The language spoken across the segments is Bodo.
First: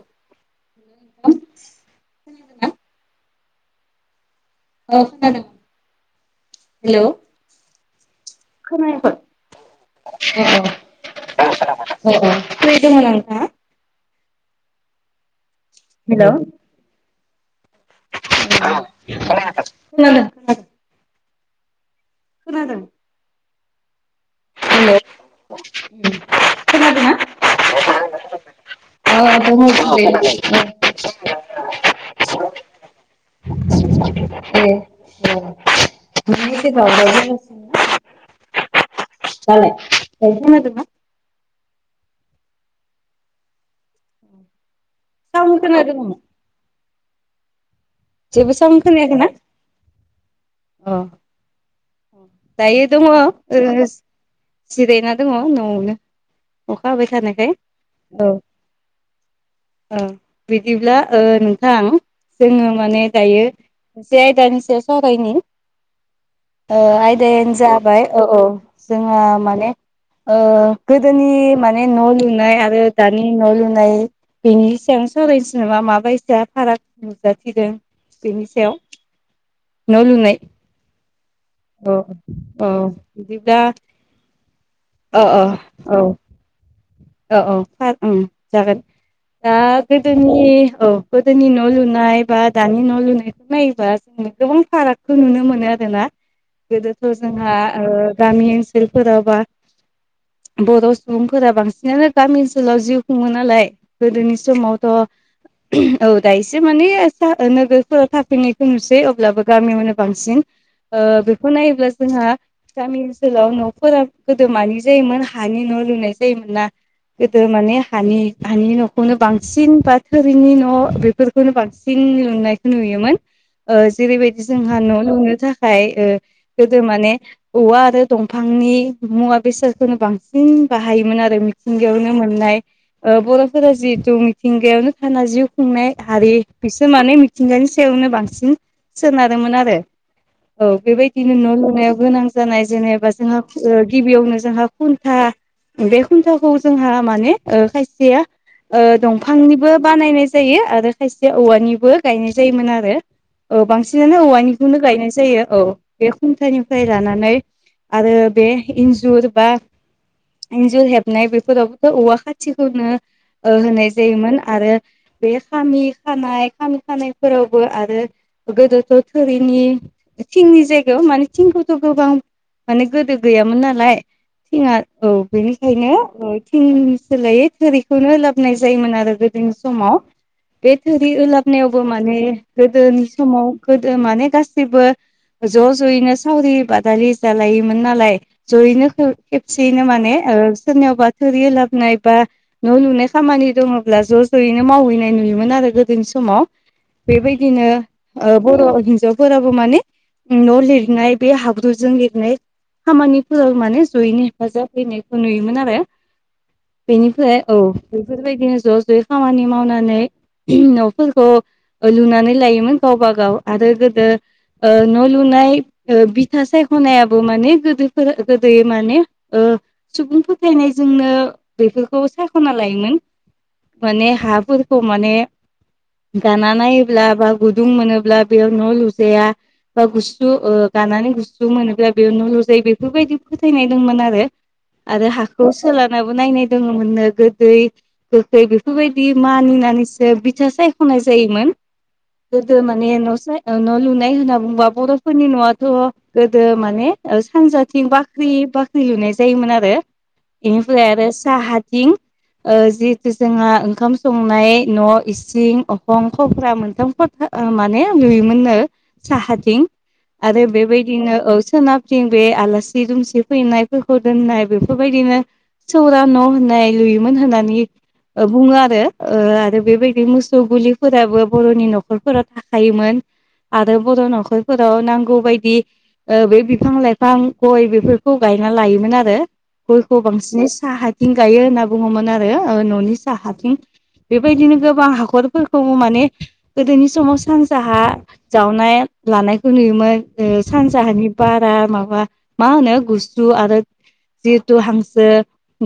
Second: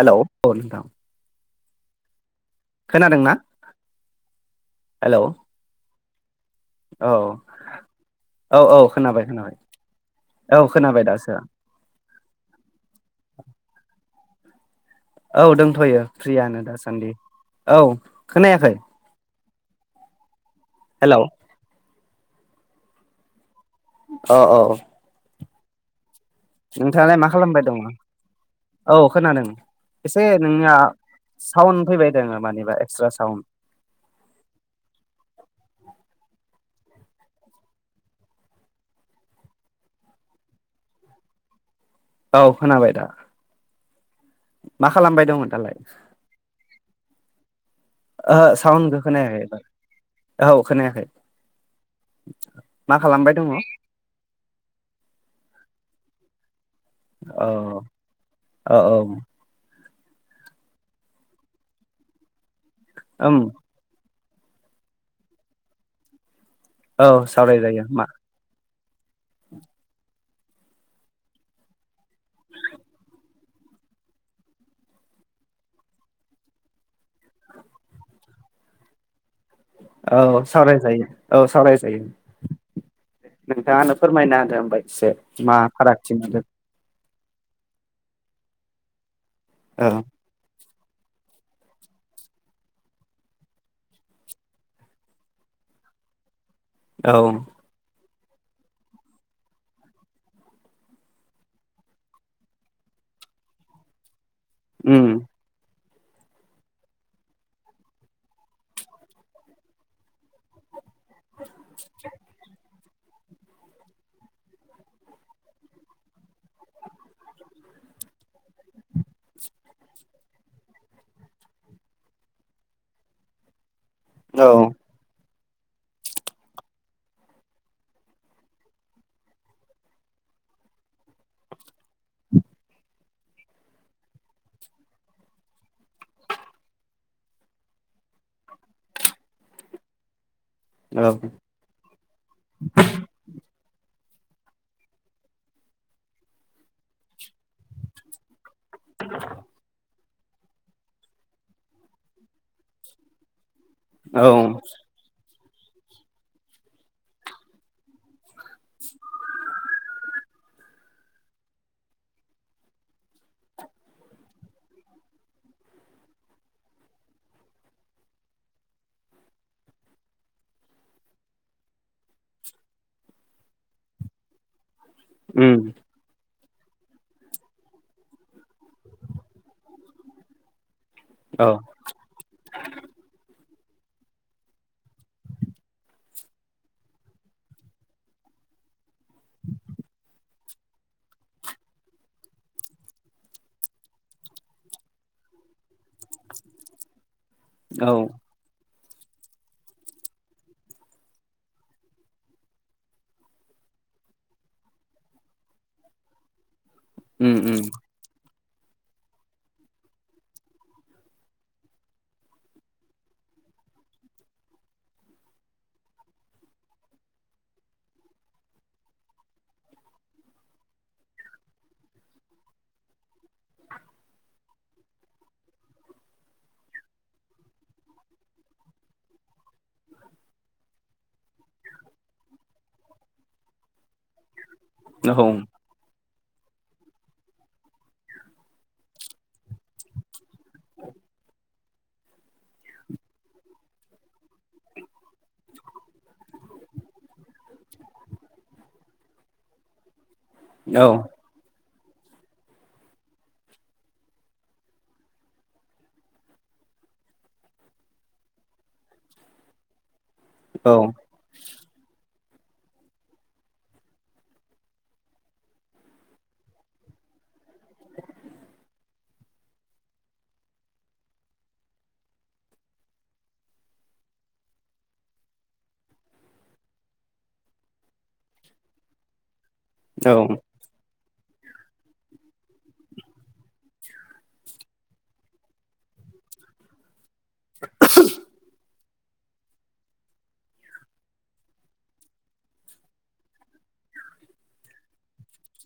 हेल' औ नोंथां। [unintelligible] खोनादोंना? हेलौ औ हेल'। औ औ खोनाबाय खोनाबाय खोनायाखै औ खोनाबाय दासो [unintelligible] नोंथाङा औ दंथ'यो खोनादों फ्रियनो दासान्दि औ खोनायाखै। खोनायाखै? खोनादों। हेल'। खोनादों। अ अ। हेलौ [unintelligible] खोनादोंना? नोंथाङालाय मा खालामबाय दङ। औ अ खोनादों दङ फ्रियैनो औ एसे नोंनिया साउन फैबाय दङो मानिबा एक्सट्रा साउन्ड [unintelligible] दालाय दायो खोनादोंना? औ खोनाबाय दा? [inaudible] मा खालामबाय दंमोन साउन दालाय? खोनादोंमोन ओहो जेबो साइन्ड साउन्डखौ खोनायाखै ना? औ अ खोनायाखै [inaudible] दायो मा दङ खालामबाय जोङ जिरायना दङ न'आवनो अखा हाबाय औ थानायखाय औ। औ बिदिब्ला नोंथां जोङो माने ओम दायो से आयदानि सायाव सावरायनि। औ आयदायानो सावरायजायो मा जाबाय औ औ जोंहा माने गोदोनि माने न' लुनाय आरो दानि न' लुनाय बेनि सिगां [unintelligible] माबायसा फाराग नुजाथिदों बेनि सायाव। न' औ लुनाय सावराय जायो। औ सावरायजायो औ औ बिदिब्ला नोंथाङानो फोरमायना होदो होनबा एसे अ अ मा औ फारागथि मोनदों। औ औ सार ओं जागोन दा गोदो औ जोंनि औ गोदोनि न' लुनाय बा दानि न' लुनायखौ नायोबा जोंनो गोबां फाराग खौ नुनो मोनो आरोना। गोदोथ' औ जोंहा ओ गामि ओनसोलफोराबा बर' सुबुंफोरा बांसिनानो गामि ओनसोलाव जिउ खुङो नालाय गोदोनि समावथ' उम ओहोम औ दा एसे माने नोगोरफोराव थाफैनायखौ नुसै अब्लाबो गामियावनो बांसिन ओ बेखौ नायोब्ला जोंहा गामि ओनसोलाव न'फोरा गोदो मानि जायोमोन हानि न' लुनाय जायोमोन ना। गोदो माने हानि हानि न'ख खौनो बांसिन बा थोरिनि न' बेफोरखौनो बांसिन लुनायखौ नुयोमोन। ओ जेरैबायदि औ जोंहा न' लुनो थाखाय ओ गोदो माने औवा आरो दंफांनि मुवा बेसादखौनो बांसिन बाहायोमोन आरो मिथिंगायावनो मोननाय ओ बर'फोरा जिहेतु मिथिंगायावनो थाना जिउ खुंनाय हारि बिसोर माने मिथिंगानि सायावनो बांसिन सोनार आरो औ बेबायदिनो न' लुनायाव गोनां जानाय जेनेबा जोंहा ओ गिबियावनो जोंहा खुन्था बे खुन्थाखौ जोंहा माने ओ खायसेया ओ दंफांनिबो बानायनाय जायो आरो खायसे औवानिबो गायनाय जायोमोन आरो ओ बांसिन बांसिनानो औवानिखौनो गायनाय जायो। औ बे खुन्थायनिफ्राय लानानै आरो बे इन्जुर बा इन्जुर हेबनाय बेफोरावबोथ' औवा खाथिखौनो होनाय जायोमोन आरो बे खामि खानाय खामि खानायफोरावबो आरो गोदो थो थोरिनि थिंनि जायगायाव माने थिंखौथ' गोबां माने गोदो गैयामोन नालाय थिंआ औ उम बेनिखायनो थिंनि सोलायै थोरिखौनो लाबोनाय जायोमोन आरो गोदोनि समाव। बे थोरि औ ओलाबनायावबो माने गोदोनि समाव गोदो माने गासैबो ज' ज'यैनो सावरि बादालि जालायोमोन नालाय। ज'यैनो खेबसेयैनो माने सोरनियावबा थोरि ओलाबनाय बा न' लुनाय खामानि दङब्ला ज' ज'यैनो मावहैनाय नुयोमोन आरो गोदोनि समाव। बेबायदिनो औ। ओ बर' हिन्जावफोराबो माने न' लिरनाय बे हाब्रुजों लिरनाय खामानिफोराव माने ज'यैनो हेफाजाब होननायखौ नुयोमोन आरो। उम बेनिफ्राय औ। उम बेफोरबायदिनो ज' ज'यै खामानि मावनानै न'फोरखौ लुनानै लायोमोन। गावबागाव आरो गोदो ओ न' लुनाय ओ बिथा सायख'नायाबो माने गोदोफोर गोदो माने ओ सुबुं फोथायनायजोंनो बेफोरखौ सायाख'ना लायोमोन। माने हाफोरखौ माने दाना नायोब्ला बा गुदुं मोनोब्ला बेयाव न' लुजाया। बा गुसु गानानै गुसु मोनोब्ला बेयाव न' लुजायो बेफोरबायदि फोथायनाय दंमोन आरो। आरो औ हाखौ सोलानाबो नायनाय दङमोननो गोदै गोखै बेफोरबायदि मानिनानैसो बिथा सायख'नाय जायोमोन। गोदो माने नसा' न' लुनाय होनना बुंबा बर'फोरनि न'आथ' गोदो माने औ सानजाथिं बाख्रि- बाख्रि लुनाय जायोमोन आरो बेनिफ्राय आरो साहाथिं जिहेतु जोंहा ओंखाम संनाय न' इसिं अखंखफ्रा मोनथामफोर माने आं लुयोमोननो साहाथिं आरो बेबायदिनो औ सोनाब जों बे आलासि दुमसि फैनायफोरखौ दोननाय बेफोरबायदिनो सौरा न' होननाय लुयोमोन होननानै बुङो आरो ओ आरो बेबायदि मोसौ गुलिफोराबो बर'नि न'खर नखरफोराव थाखायोमोन आरो बर' न'खरफोराव नांगौ बायदि ओ बे बिफां- लाइफां गय बेफोरखौ गायना लायोमोन आरो। गयखौ औ बांसिनै साहाथिं गायो होनना बुङोमोन आरो न'नि साहाथिं बेबायदिनो गोबां हाखरफोरखौबो माने गोदोनि समाव सानजाहा जावनाय लानायखौ नुयोमोन ‌ सानजाहानि बारा माबा मा होनो गुसु आरो जिहेथु हांसो,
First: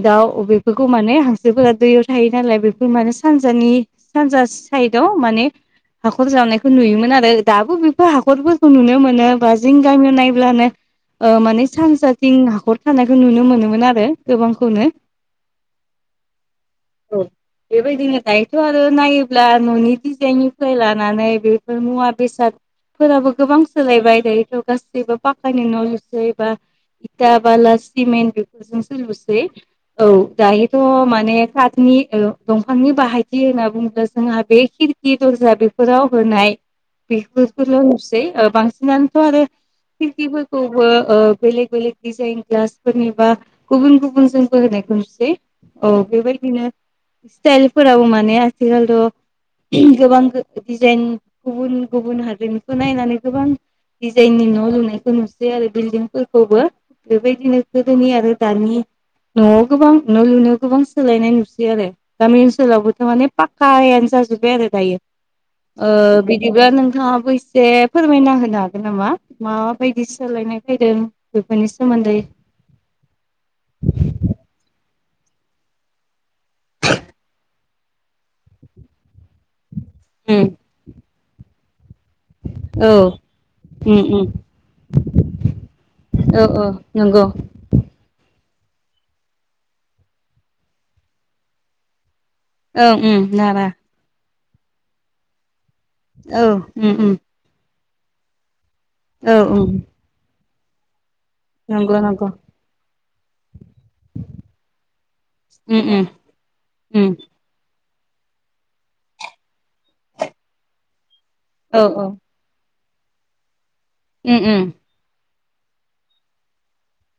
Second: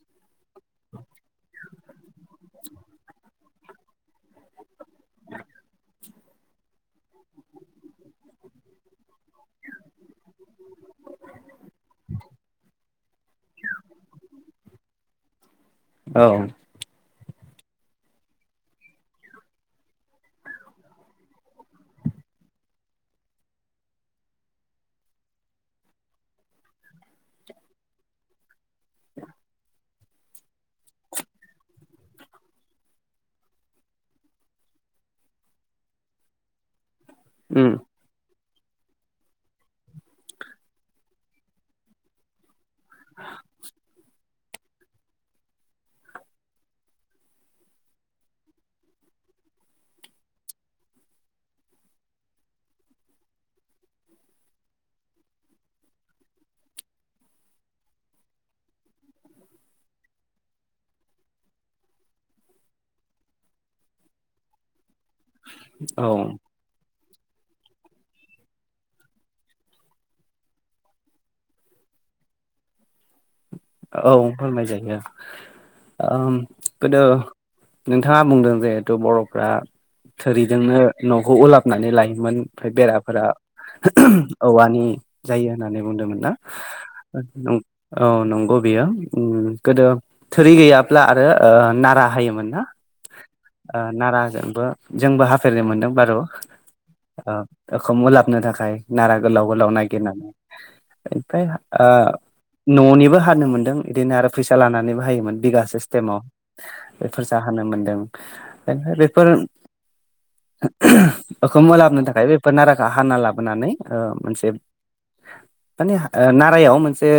दाउ अबेफोरखौ माने हांसोफोरा दै थायो नालाय बेफोर माने सानजानि सानजा साइदाव माने हाखर जावनायखौ नुयोमोन आरो दाबो बेफोर हाखरफोरखौ नुनो मोनो बा जों गामियाव नायब्लानो ओ माने सानजाथिं हाखर थानायखौ नुनो मोनोमोन आरो गोबांखौनो। औ। औ बेबायदिनो दायोथ' आरो नायोब्ला न'नि डिजाइननि लानानै बेफोर मुवा बेसाद -फोराबो गोबां सोलायबाय दायोथ' गासैबो पाकानि न' लुसै बा इथा, बाला, सिमेन्ट बेफोरजोंसो लुसै। औ दायोथ' माने कातनि ओ दंफांनि बाहायथि होनना बुङोब्ला जोंहा बे खिरखि दरजा बेफोराव होनाय उम बेफोरखौल' होसै बांसिनानो आरो खिरखिफोरखौबो ओ बेलेग बेलेग डिजाइन ग्लास -फोरनि बा गुबुन गुबुन जोंबो होनायखौ नुसै औ बेबायदिनो स्टाइलफोराबो माने आथिखालथ' गोबां गो- डिजाइन गुबुन गुबुन हादोरनिखौ नायनानै गोबां डिजाइननि न' लुनायखौ नुसै आरो बिल्डिंफोरखौबो। बेबायदिनो गोदोनि आरो दानि न'आव गोबां न' लुनो गोबां सोलायनाय नुसै आरो। गामि ओनसोलावबोथ' माने पाक्कायानो जाजोबबाय आरो दायो। ओ औ बिदि दा नोंथाङाबो एसे फोरमायना होनो हागोन नामा माबायदि सोलायनाय फैदों? बेफोरनि सोमोन्दै औ फोरमाय जायो ओम गोदो नोंथाङा बुंदों जिहेथु बर'फ्रा उम थोरिजोंनो न'खौ ओलाबनानै लायो। [unintelligible] ओमफ्राय औ बेराफोरा उम उम औवानि जायो होननानै बुंदोमोन ना औ औ नंगौ [unintelligible] औ नंगौ बेयो। ओम गोदो थोरि गैयाब्ला आरो नारा होयोमोन ना? औ ओम नारा। ओ नाराजोंबो जोंबो हाफेरनो मोनदों बारु औ उम उम ओ ओखुम ओलाबनो थाखाय। नारा औ गोलाव औ गोलाव नागिरनानै। ओमफ्राय ओ नंगौ नंगौ न'निबो [unintelligible] मोन्दों बिदिनो आरो फैसा लानानैबो हायोमोन बिगा उम उम सिस्टेमाव उम बेफोर होनो मोनदों ओमफाय बेफोर ओखुम औ ओलाबनो औ थाखाय बेफोर नाराखौ हाना लाबोनानै मोनसे ओ उम मोनसे उम माने ओ नारायाव मोनसे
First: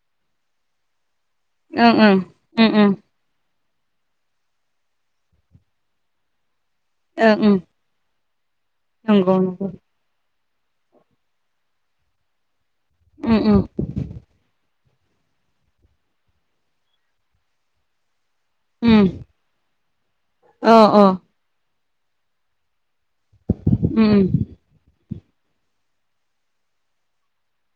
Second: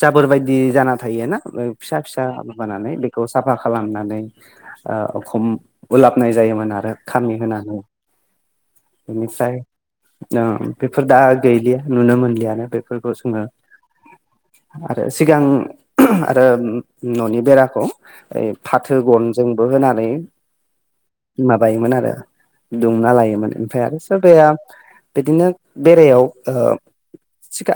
जाबोर बायदि जाना थायोना ओं फिसा ओं फिसा उम उम बानानै बेखौ खौ साफा खालामनानै खम उलाबनाय जायोमोन आरो ओं खामानि उम होनानै नंगौ बेनिफ्राय नंगौ औ बेफोर दा गैलिया नुनो मोनलियानो बेफोरखौ उम जोङो उम आरो सिगां आरो ननि बेराखौ ओरै फाथो उम गनजोंबो होनानै अ अ माबायोमोन आरो दुमना लायोमोन ओमफ्राय आरो उम उम सोरबाया बिदिनो बेरायाव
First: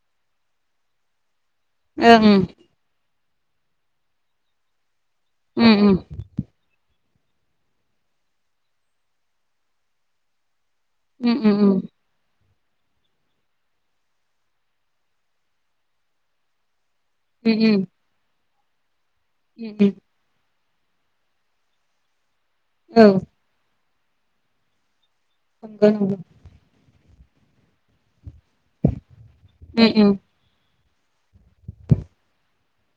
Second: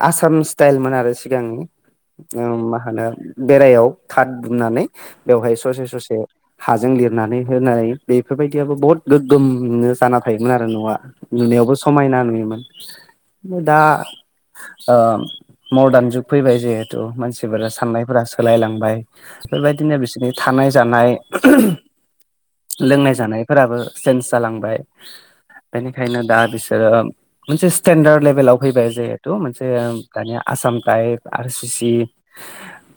आसाम स्टाइलमोन आरो सिगांनि ओं उम मा होनो बेरायाव थाथ दुमनानै बेवहाय उम ससे ससे हाजों लिरनानै होनाय बेफोरबायदियाबो बहुत गोग्गोमयैनो जाना थायोमोन आरो न'आ उम उम नुनायावबो समायना नुयोमोन दा मदार्न जुग फैबाय जिहेथु उम मानसिफोरा साननायफोरा सोलायलांबाय बेबायदिनो बिसोर बि थानाय जानाय उम औ लोंनाय जानाय फोराबो चेन्ज जालांबाय नंगौ नंगौ उम बेनिखायनो दा बिसोरो मोनसे स्टेेनडार्द लेभेलाव फैबाय जिहेथु मोनसे उम दानिया Assam type R C C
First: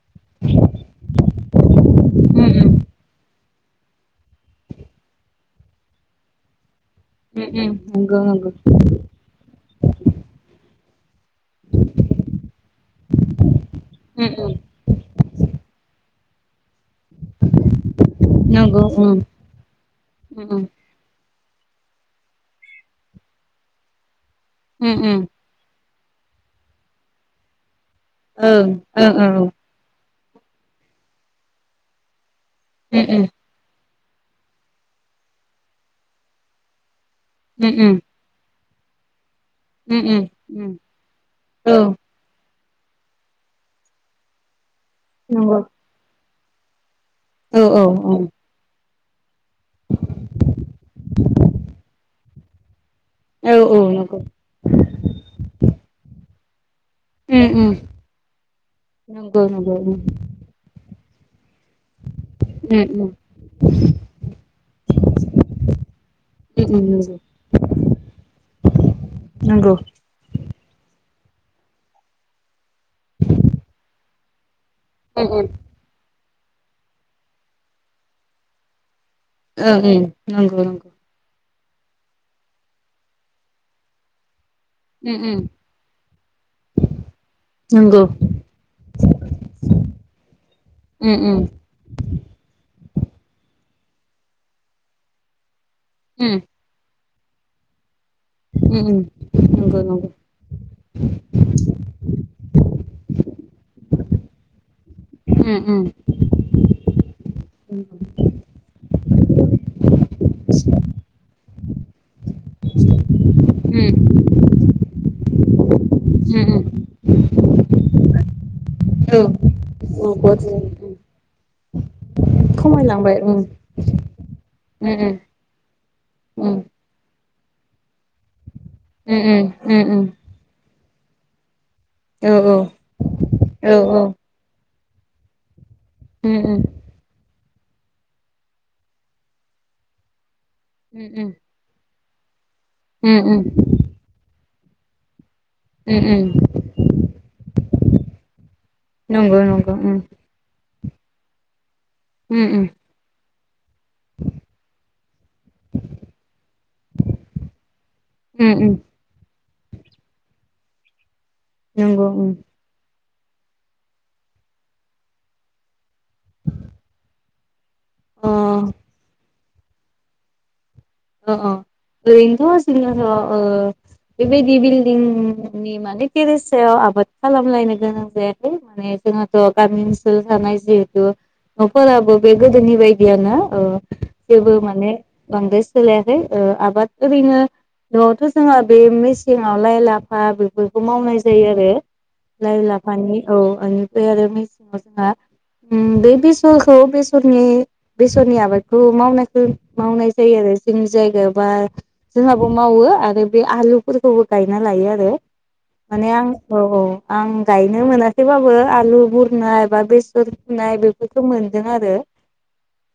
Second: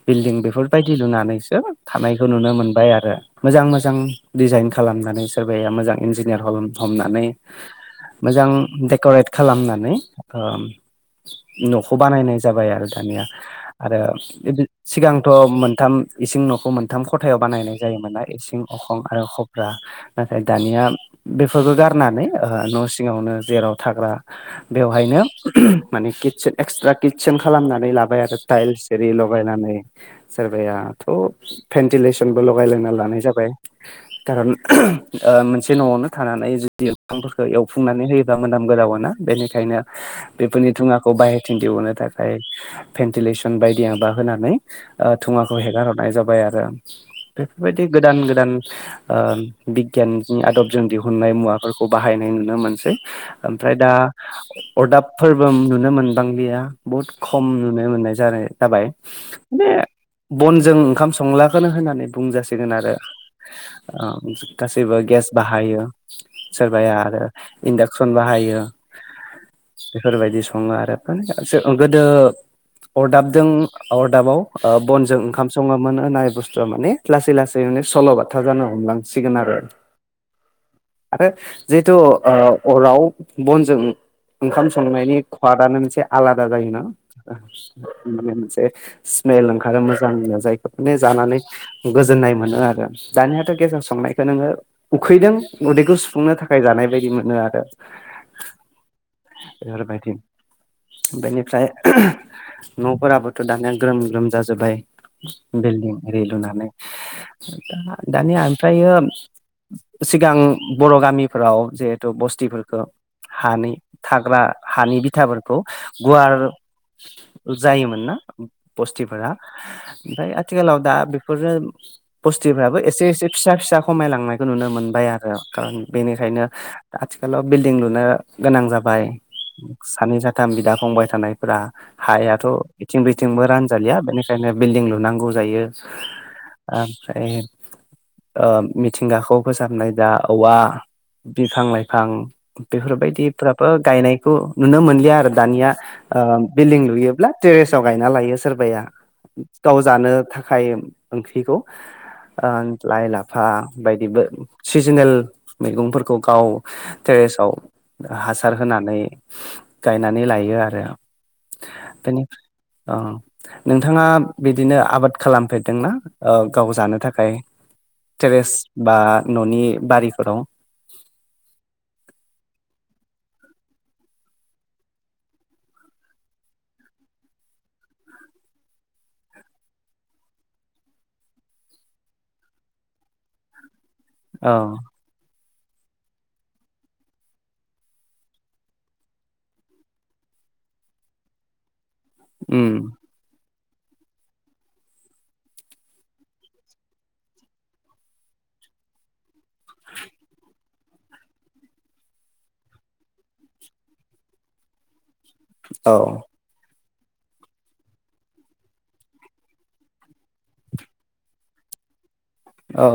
building बेफोरबायदि लुनानैसो थानायखौ उम नुनो मोनबाय आरो मोजां मोजां डिजाइन खालामनानै सोरबाया मोजां इन्जिनियार हम हमनानै उम उम नंगौ मोजां नंगौ डेकरेट खालामनानै न'खौ बानायनाय जाबाय आरो दानिया आरो उम उम सिगांथ' मोनथाम इसिं न'खौ मोनथाम मोनथाम खथायाव बानायनाय जायोमोन ना इसिं नंगौ अखं उम आरो खब्रा नाथाय उम दानिया बेफोरखौ गारनानै न' सिङावनो जेराव थाग्रा उम बेवहायनो माने किटसे एक्सट्रा किटसेेन खालामनानै लाबाय आरो टाइल्स एरि लगायनानै सोरबायाथ' भेन्टिलेसनबो लगायलायना लानाय जाबाय कारन ओ मोनसे नआवनो थानानै जुदि‌ दंफांफोरखो एवफुंनानै होयो मोनाम गोजावोना बेनिखायनो उम बेफोरनि धुङाखौ बाहेरथिं दिहुननो थाखाय भेन्टिलेसन बायदिया बा होनानै धुङाखौ हेगार हरनाय जाबाय आरो ओं ओं बेफोरबायदि गोदान ओं गोदान बिगियाननि आदबजों दिहुननाय मुवाफोरखौ बाहायनाय नुनो मोनसै औ उम औ नंगौ औ ओमफ्राय औ दा नंगौ अरदाबफोरबो नुनो मोनबांलिया बहुद खम उम उम नुनो मोननाय जानाय जाबाय नंगौ माने नंगौ उम बनजों ओंखाम संलाखौनो होननानै बुंजासिगोन उम आरो उम गासैबो गेस बाहायो उम सोरबाया उम आरो इन्डाक्सन बाहायो नंगौ बेफोरबायदि सङो आरो माने गोदो अरदाबजों अरदाबाव नंगौ बनजों उम ओंखाम सङो मोन होननाय बुस्थुआ माने लासै लासै माने सल' बाथा जानो हमलां सिगोनार उम नंगौ नंगौ आरो जिहेथु ओ अराव बनजों ओंखाम सं संनायनि उम उम खवादानो मोनसे आलादा जायोना नंगौ मोनसे स्मेल ओंखारो मोजांनो जायखौ माने उम जानानै उम गोजोननाय मोनो आरो दानियाथ' गेसआव संनायखौ नोङो उखैदों उदैखौ सु सुफुंनो उम थाखाय जानाय बायदि मोनो आरो उम नंगौ नंगौ बेफोरबायदि बेनिफ्राय न'फोराबोथ' दानिया ग्रोम ग्रोम जाजोब्बाय उम उम बिल्डिं एरि लुनानै दानिया ओमफ्राय सिगां बर गामिफोराव जिहेतु बस थिफोरखौ हानि थाग्रा हानि बिथाफोरखौ गुवार उम उम जायोमोन ना बस्तिफोरा औ ओमफ्राय औ आथिखालाव दा बे फोरो बुस्तिफ्राबो एसे खमायलांबाय एसे उम फिसा फिसा खमायलांनायखौ नुनो मोनबाय उम आरो। खारन बेनिखायनो उम आथिखालाव बिल्डिं लुनो गोनां जाब बाय उम उम उम उम सानै जा थाम बिदा फंबाय थानायफोरा हायाथ' औ औ बिथिं बिथिंबो औ रानजालिया औ बेनिखाय खायनो बिल्डिं लुनांगौ जायो। उम उम। ओमफ्राय ओ मिथिंगाखौ फोसाबनाय दा औवा उम बिफां लाइफां उम उम बेफोरबायदिफ्राबो गायनायखौ नुनो मोनलिया आरो दानिया। ओ उम बिल्डिं लुयोब्ला टेरेसाव गायना लायो सोरबाया। नंगौ नंगौ गाव उम जानो थाखाय ओंख्रिखौ उम ओन लाइ लाफा बायदिबो सिजोनेल मैगंफोरखौ गाव टेरेसाव उम हासार उम होनानै नानै लायो आरो नंगौ उम बेनिफ्रा औ नोंथाङा बिदिनो आबाद खालामफेरदोंना ओ गाव जानो थाखाय? टेरेस अ बा न'नि बारिफोराव। ओ अ ओरैनोथ जोंनि ओनसोलाव ओ बेबायदि बिल्डिं नि माने टेरेस सायाव आबाद खालामलायनो गोनां जाया। माने जोंहाथ' गामि ओनसोल थानाय जिहेतु नफोराबो बे गोदोनि बायदियानो ओ‌ जेबो औ माने बांद्राय सोलायाखै ओ आबाद ओरैनो नआवथ जोंहा बे मेसेंआव लाइ लाफा बेफोरखौ मावनाय जायो आरो। लाइ उम लाफानि औ बेनिफ्राय आरो मेसेंआव जोंहा उम बे बेसरखौ बेसरनि बेसरनि आबादखौ मावनायखौ मावनाय जायो आरो। जोंनि जायगायाव बा जोंहाबो मावो आरो बे आलुफोरखौबो गायना लायो आरो। औ माने आं औ औ। आं गायनो मोनाखैबाबो आलु बुरनाय बा बेसर फुनाय बेफोरखौ मोनदों आरो। [inaudible] औ।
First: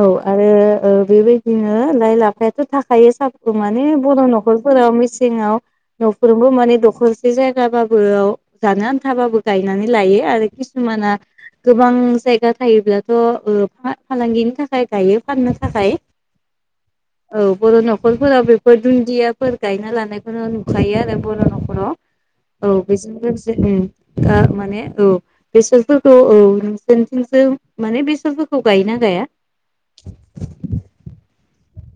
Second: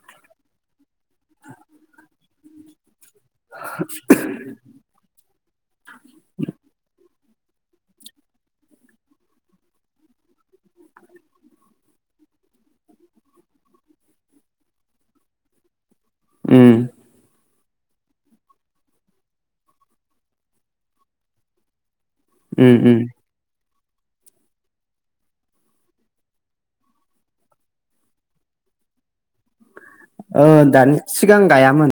औ आरो ओ बेबायदिनो लाइ लाफायाथ' थाखायो साब माने बर' न'खरफोराव मिसेङाव न'फोरमबो माने दखरसे जायगाबाबो जानो आन्थाबाबो गायनानै लायो आरो किसुमाना गोबां जायगा थायोब्लाथ' फालांगिनि थाखाय गायो फाननो थाखाय। उम। औ बर' न'खरफोराव बेफोर दुन्दियाफोर गायना लानायखौनो नुखायो आरो बर' न'खराव। औ उम उम बेजों लोगोसे उम आ माने औ। बेसरफोरखौ औ नोंसोरथिंसो माने बेसरफोरखौ गायोना गाया? ओ दानि सिगां गायामोन।